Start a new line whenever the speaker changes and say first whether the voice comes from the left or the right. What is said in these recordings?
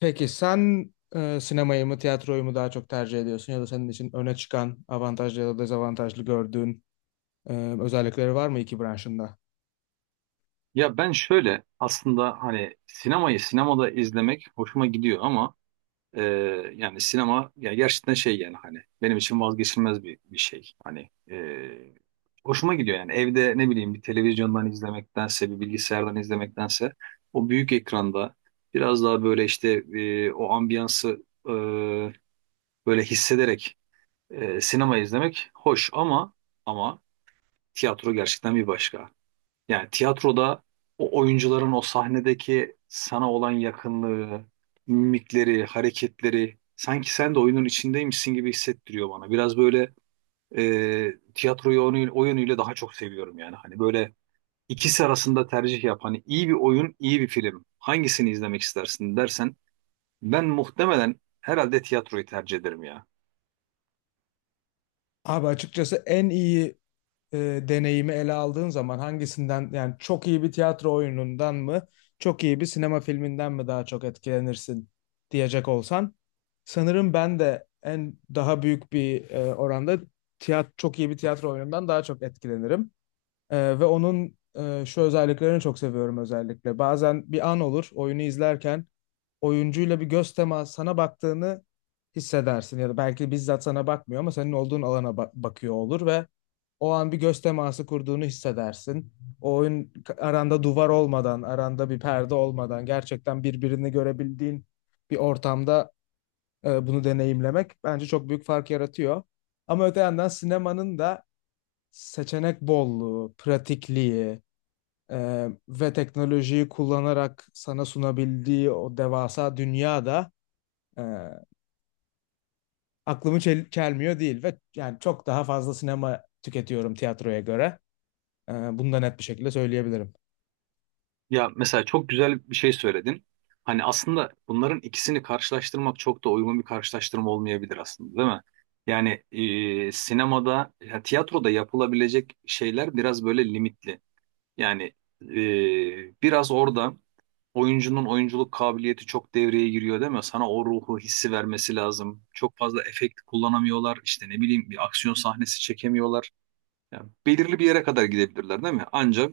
left: Peki sen sinemayı mı tiyatroyu mu daha çok tercih ediyorsun ya da senin için öne çıkan avantajlı ya da dezavantajlı gördüğün e, özellikleri var mı iki branşında?
right: Ya ben şöyle aslında hani sinemayı sinemada izlemek hoşuma gidiyor ama e, yani sinema ya gerçekten şey yani hani benim için vazgeçilmez bir şey. Hani hoşuma gidiyor yani evde ne bileyim bir televizyondan izlemektense bir bilgisayardan izlemektense o büyük ekranda biraz daha böyle işte o ambiyansı böyle hissederek sinema izlemek hoş ama ama tiyatro gerçekten bir başka. Yani tiyatroda o oyuncuların o sahnedeki sana olan yakınlığı, mimikleri, hareketleri sanki sen de oyunun içindeymişsin gibi hissettiriyor bana. Biraz böyle tiyatroyu o yönüyle daha çok seviyorum yani. Hani böyle ikisi arasında tercih yap. Hani iyi bir oyun, iyi bir film. Hangisini izlemek istersin dersen ben muhtemelen herhalde tiyatroyu tercih ederim ya.
left: Abi açıkçası en iyi e, deneyimi ele aldığın zaman hangisinden yani çok iyi bir tiyatro oyunundan mı çok iyi bir sinema filminden mi daha çok etkilenirsin diyecek olsan sanırım ben de en daha büyük bir oranda çok iyi bir tiyatro oyunundan daha çok etkilenirim. Ve onun şu özelliklerini çok seviyorum özellikle. Bazen bir an olur oyunu izlerken oyuncuyla bir göz teması sana baktığını hissedersin ya da belki bizzat sana bakmıyor ama senin olduğun alana bakıyor olur ve o an bir göz teması kurduğunu hissedersin. O oyun aranda duvar olmadan, aranda bir perde olmadan gerçekten birbirini görebildiğin bir ortamda bunu deneyimlemek bence çok büyük fark yaratıyor. Ama öte yandan sinemanın da seçenek bolluğu, pratikliği, ve teknolojiyi kullanarak sana sunabildiği o devasa dünyada e, aklımı çelmiyor değil ve yani çok daha fazla sinema tüketiyorum tiyatroya göre. Ee, Bunu da net bir şekilde söyleyebilirim.
right: Ya mesela çok güzel bir şey söyledin. Hani aslında bunların ikisini karşılaştırmak çok da uygun bir karşılaştırma olmayabilir aslında, değil mi? Yani sinemada, ya, tiyatroda yapılabilecek şeyler biraz böyle limitli. Yani biraz orada oyuncunun oyunculuk kabiliyeti çok devreye giriyor, değil mi? Sana o ruhu hissi vermesi lazım. Çok fazla efekt kullanamıyorlar. İşte ne bileyim bir aksiyon sahnesi çekemiyorlar. Yani belirli bir yere kadar gidebilirler, değil mi? Ancak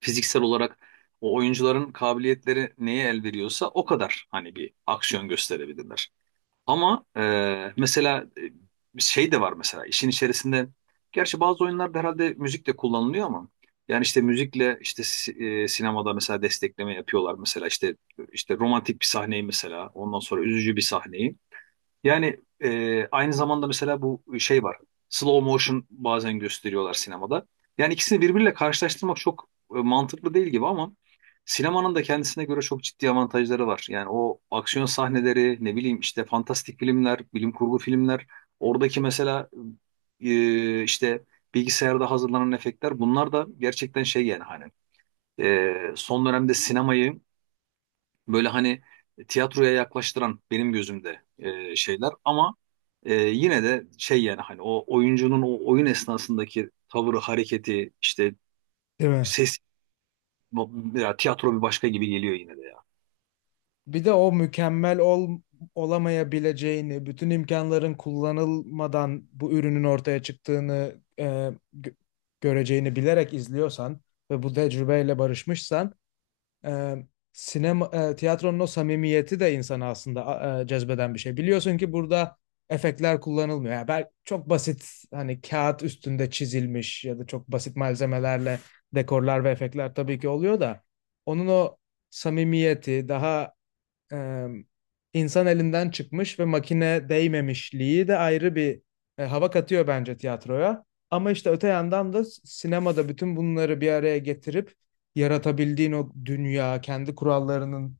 right: fiziksel olarak o oyuncuların kabiliyetleri neye el veriyorsa o kadar hani bir aksiyon gösterebilirler. Ama mesela şey de var mesela işin içerisinde gerçi bazı oyunlarda herhalde müzik de kullanılıyor ama yani işte müzikle işte sinemada mesela destekleme yapıyorlar mesela işte romantik bir sahneyi mesela ondan sonra üzücü bir sahneyi yani aynı zamanda mesela bu şey var. Slow motion bazen gösteriyorlar sinemada. Yani ikisini birbiriyle karşılaştırmak çok mantıklı değil gibi ama sinemanın da kendisine göre çok ciddi avantajları var. Yani o aksiyon sahneleri, ne bileyim işte fantastik filmler, bilim kurgu filmler, oradaki mesela işte bilgisayarda hazırlanan efektler bunlar da gerçekten şey yani hani son dönemde sinemayı böyle hani tiyatroya yaklaştıran benim gözümde şeyler ama yine de şey yani hani o oyuncunun o oyun esnasındaki tavırı, hareketi, işte
left: Değil mi?
right: ses, ya tiyatro bir başka gibi geliyor yine de ya.
left: Bir de o mükemmel olamayabileceğini, bütün imkanların kullanılmadan bu ürünün ortaya çıktığını gö- göreceğini bilerek izliyorsan ve bu tecrübeyle barışmışsan e, tiyatronun o samimiyeti de insanı aslında cezbeden bir şey. Biliyorsun ki burada efektler kullanılmıyor. Yani çok basit hani kağıt üstünde çizilmiş ya da çok basit malzemelerle dekorlar ve efektler tabii ki oluyor da onun o samimiyeti daha e, insan elinden çıkmış ve makine değmemişliği de ayrı bir hava katıyor bence tiyatroya. Ama işte öte yandan da sinemada bütün bunları bir araya getirip yaratabildiğin o dünya, kendi kurallarının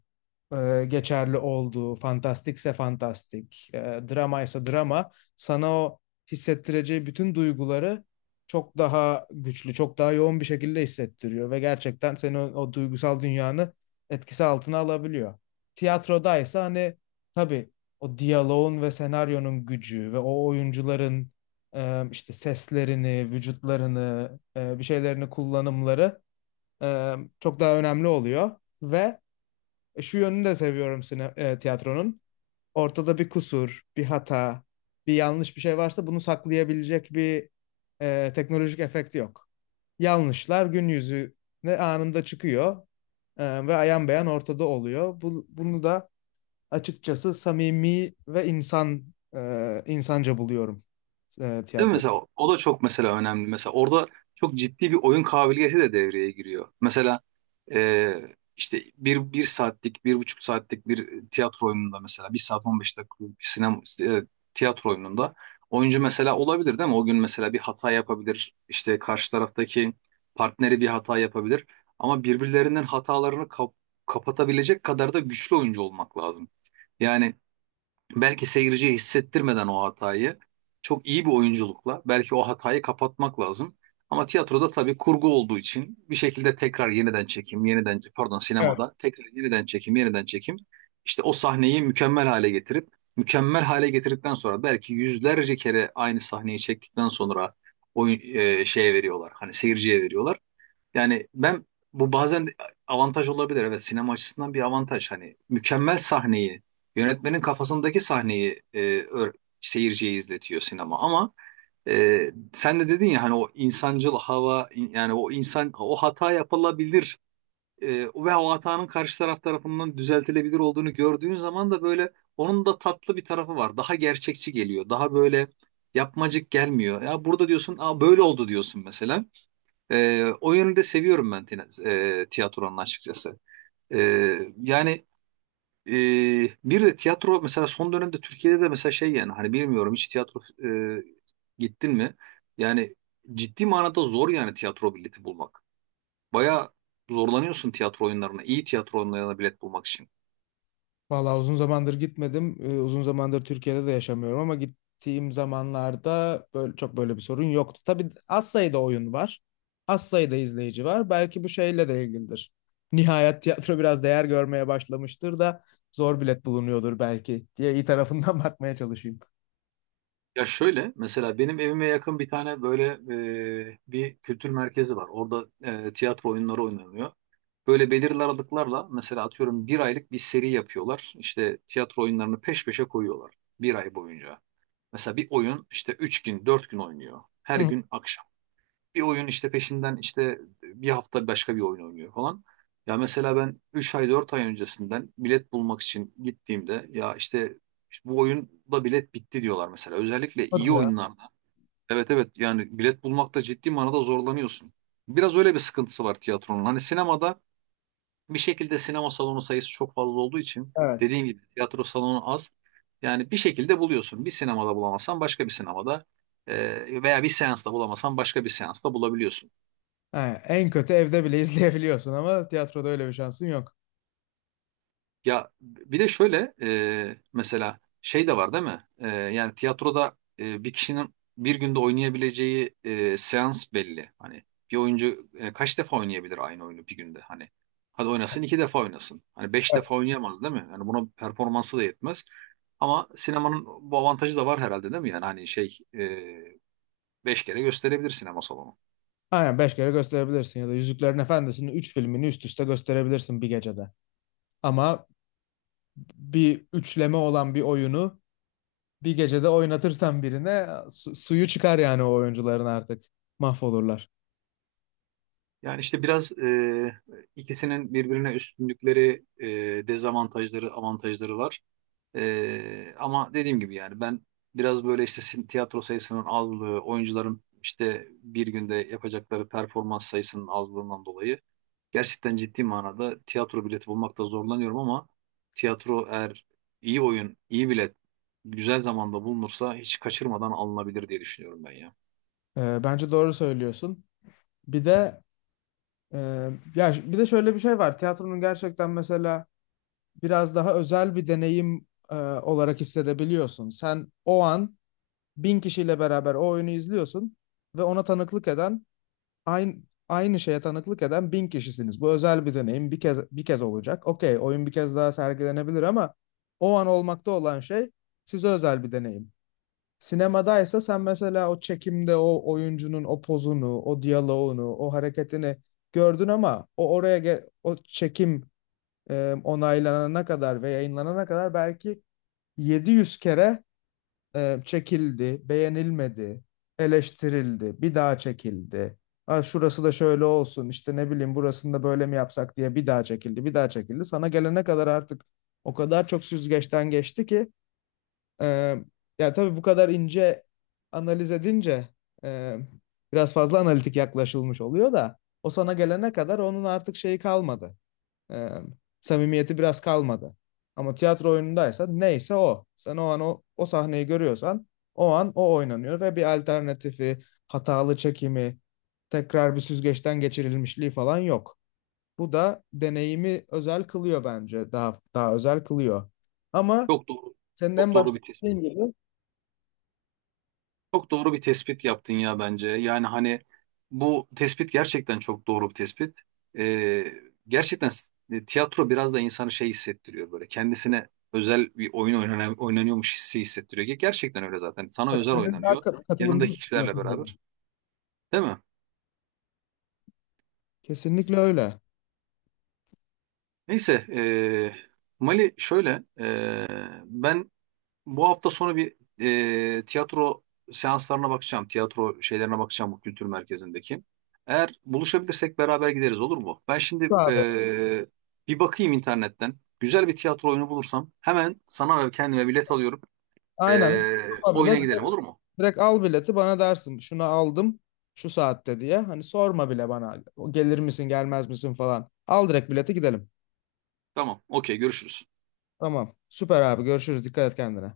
left: geçerli olduğu, fantastikse fantastik, dramaysa drama, sana o hissettireceği bütün duyguları çok daha güçlü, çok daha yoğun bir şekilde hissettiriyor ve gerçekten seni o duygusal dünyanı etkisi altına alabiliyor. Tiyatrodaysa hani tabii o diyaloğun ve senaryonun gücü ve o oyuncuların işte seslerini, vücutlarını, bir şeylerini kullanımları e, çok daha önemli oluyor ve şu yönünü de seviyorum tiyatronun. Ortada bir kusur, bir hata, bir yanlış bir şey varsa bunu saklayabilecek bir teknolojik efekt yok. Yanlışlar gün yüzüne anında çıkıyor ve ayan beyan ortada oluyor. Bunu da açıkçası samimi ve insanca buluyorum
right: Değil mi?
left: tiyatro.
right: Mesela o da çok mesela önemli. Mesela orada çok ciddi bir oyun kabiliyeti de devreye giriyor. Mesela e, işte bir saatlik, bir buçuk saatlik bir tiyatro oyununda mesela bir saat 15 dakikalık bir sinema tiyatro oyununda oyuncu mesela olabilir değil mi? O gün mesela bir hata yapabilir. İşte karşı taraftaki partneri bir hata yapabilir. Ama birbirlerinin hatalarını kapatabilecek kadar da güçlü oyuncu olmak lazım. Yani belki seyirciye hissettirmeden o hatayı çok iyi bir oyunculukla belki o hatayı kapatmak lazım. Ama tiyatroda tabii kurgu olduğu için bir şekilde tekrar yeniden çekim, yeniden pardon sinemada tekrar yeniden çekim, yeniden çekim. İşte o sahneyi mükemmel hale getirip mükemmel hale getirdikten sonra belki yüzlerce kere aynı sahneyi çektikten sonra oyun şeye veriyorlar. Hani seyirciye veriyorlar. Yani ben bu bazen de avantaj olabilir. Evet sinema açısından bir avantaj. Hani mükemmel sahneyi, yönetmenin kafasındaki sahneyi seyirciye izletiyor sinema. Ama sen de dedin ya hani o insancıl hava yani o insan o hata yapılabilir ve o hatanın karşı taraf tarafından düzeltilebilir olduğunu gördüğün zaman da böyle onun da tatlı bir tarafı var. Daha gerçekçi geliyor. Daha böyle yapmacık gelmiyor. Ya burada diyorsun, aa, böyle oldu diyorsun mesela. O yönü de seviyorum ben tiyatronun açıkçası. Ee, Yani e, bir de tiyatro mesela son dönemde Türkiye'de de mesela şey yani hani bilmiyorum hiç tiyatro e, gittin mi? Yani ciddi manada zor yani tiyatro bileti bulmak. Baya zorlanıyorsun tiyatro oyunlarına, iyi tiyatro oyunlarına bilet bulmak için.
left: Vallahi uzun zamandır gitmedim. Uzun zamandır Türkiye'de de yaşamıyorum ama gittiğim zamanlarda böyle, çok böyle bir sorun yoktu. Tabii az sayıda oyun var. Az sayıda izleyici var. Belki bu şeyle de ilgilidir. Nihayet tiyatro biraz değer görmeye başlamıştır da zor bilet bulunuyordur belki diye iyi tarafından bakmaya çalışayım.
right: Ya şöyle mesela benim evime yakın bir tane böyle bir kültür merkezi var. Orada tiyatro oyunları oynanıyor. Böyle belirli aralıklarla mesela atıyorum bir aylık bir seri yapıyorlar. İşte tiyatro oyunlarını peş peşe koyuyorlar bir ay boyunca. Mesela bir oyun işte üç gün, dört gün oynuyor. Her
left: Hı,
right: gün akşam. Bir oyun işte peşinden işte bir hafta başka bir oyun oynuyor falan. Ya mesela ben 3 ay 4 ay öncesinden bilet bulmak için gittiğimde ya işte bu oyunda bilet bitti diyorlar mesela. Özellikle iyi
left: hadi ya.
right: oyunlarda. Evet evet yani bilet bulmakta ciddi manada zorlanıyorsun. Biraz öyle bir sıkıntısı var tiyatronun. Hani sinemada bir şekilde sinema salonu sayısı çok fazla olduğu için
left: Evet.
right: dediğim gibi tiyatro salonu az. Yani bir şekilde buluyorsun. Bir sinemada bulamazsan başka bir sinemada veya bir seansta bulamazsan başka bir seansta bulabiliyorsun.
left: Ha, en kötü evde bile izleyebiliyorsun ama tiyatroda öyle bir şansın yok.
right: Ya bir de şöyle mesela şey de var değil mi? Yani tiyatroda bir kişinin bir günde oynayabileceği seans belli. Hani bir oyuncu kaç defa oynayabilir aynı oyunu bir günde? Hani hadi oynasın iki defa oynasın. Hani beş
left: Evet.
right: defa oynayamaz değil mi? Yani buna performansı da yetmez. Ama sinemanın bu avantajı da var herhalde değil mi? Yani hani şey beş kere gösterebilir sinema salonu.
left: Aynen beş kere gösterebilirsin ya da Yüzüklerin Efendisi'nin üç filmini üst üste gösterebilirsin bir gecede. Ama bir üçleme olan bir oyunu bir gecede oynatırsan birine suyu çıkar yani o oyuncuların artık. Mahvolurlar.
right: Yani işte biraz ikisinin birbirine üstünlükleri, dezavantajları, avantajları var. Ama dediğim gibi yani ben biraz böyle işte tiyatro sayısının azlığı, oyuncuların işte bir günde yapacakları performans sayısının azlığından dolayı gerçekten ciddi manada tiyatro bileti bulmakta zorlanıyorum ama tiyatro eğer iyi oyun, iyi bilet güzel zamanda bulunursa hiç kaçırmadan alınabilir diye düşünüyorum ben ya.
left: Bence doğru söylüyorsun. Bir de e, ya ş- Bir de şöyle bir şey var. Tiyatronun gerçekten mesela biraz daha özel bir deneyim olarak hissedebiliyorsun. Sen o an 1.000 kişiyle beraber o oyunu izliyorsun ve ona tanıklık eden aynı aynı şeye tanıklık eden 1.000 kişisiniz. Bu özel bir deneyim. Bir kez olacak. Okey, oyun bir kez daha sergilenebilir ama o an olmakta olan şey size özel bir deneyim. Sinemadaysa sen mesela o çekimde o oyuncunun o pozunu, o diyaloğunu, o hareketini gördün ama o çekim onaylanana kadar ve yayınlanana kadar belki 700 kere çekildi, beğenilmedi, eleştirildi, bir daha çekildi. Ha, şurası da şöyle olsun, işte ne bileyim burasını da böyle mi yapsak diye bir daha çekildi, bir daha çekildi. Sana gelene kadar artık o kadar çok süzgeçten geçti ki e, ya tabii bu kadar ince analiz edince e, biraz fazla analitik yaklaşılmış oluyor da o sana gelene kadar onun artık şeyi kalmadı. Ee, Samimiyeti biraz kalmadı. Ama tiyatro oyunundaysa neyse o. Sen o an o sahneyi görüyorsan o an o oynanıyor ve bir alternatifi, hatalı çekimi, tekrar bir süzgeçten geçirilmişliği falan yok. Bu da deneyimi özel kılıyor bence. Daha özel kılıyor. Ama
right: Çok doğru,
left: senin
right: çok
left: en
right: doğru
left: başta
right: bir tespit.
left: dediğin gibi
right: Çok doğru bir tespit yaptın ya bence. Yani hani bu tespit gerçekten çok doğru bir tespit. Ee, Gerçekten tiyatro biraz da insanı şey hissettiriyor böyle. Kendisine özel bir oyun oynanıyormuş hissi hissettiriyor. Gerçekten öyle zaten. Sana
left: bak,
right: özel
left: kendini daha
right: oynanıyor.
left: katılımda
right: Yanındaki kişilerle
left: hissediyorsun.
right: beraber. Değil mi?
left: Kesinlikle öyle.
right: Neyse. Mali şöyle. Ben bu hafta sonu bir tiyatro seanslarına bakacağım. Tiyatro şeylerine bakacağım bu kültür merkezindeki. Eğer buluşabilirsek beraber gideriz olur mu? Ben şimdi
left: Abi,
right: bir bakayım internetten. Güzel bir tiyatro oyunu bulursam hemen sana ve kendime bilet alıyorum.
left: aynen.
right: E,
left: Ama bile
right: oyuna gidelim olur mu?
left: Direkt al bileti bana dersin şunu aldım şu saatte diye. Hani sorma bile bana "O gelir misin gelmez misin falan. Al direkt bileti gidelim.
right: Tamam, okey görüşürüz.
left: Tamam süper abi görüşürüz dikkat et kendine.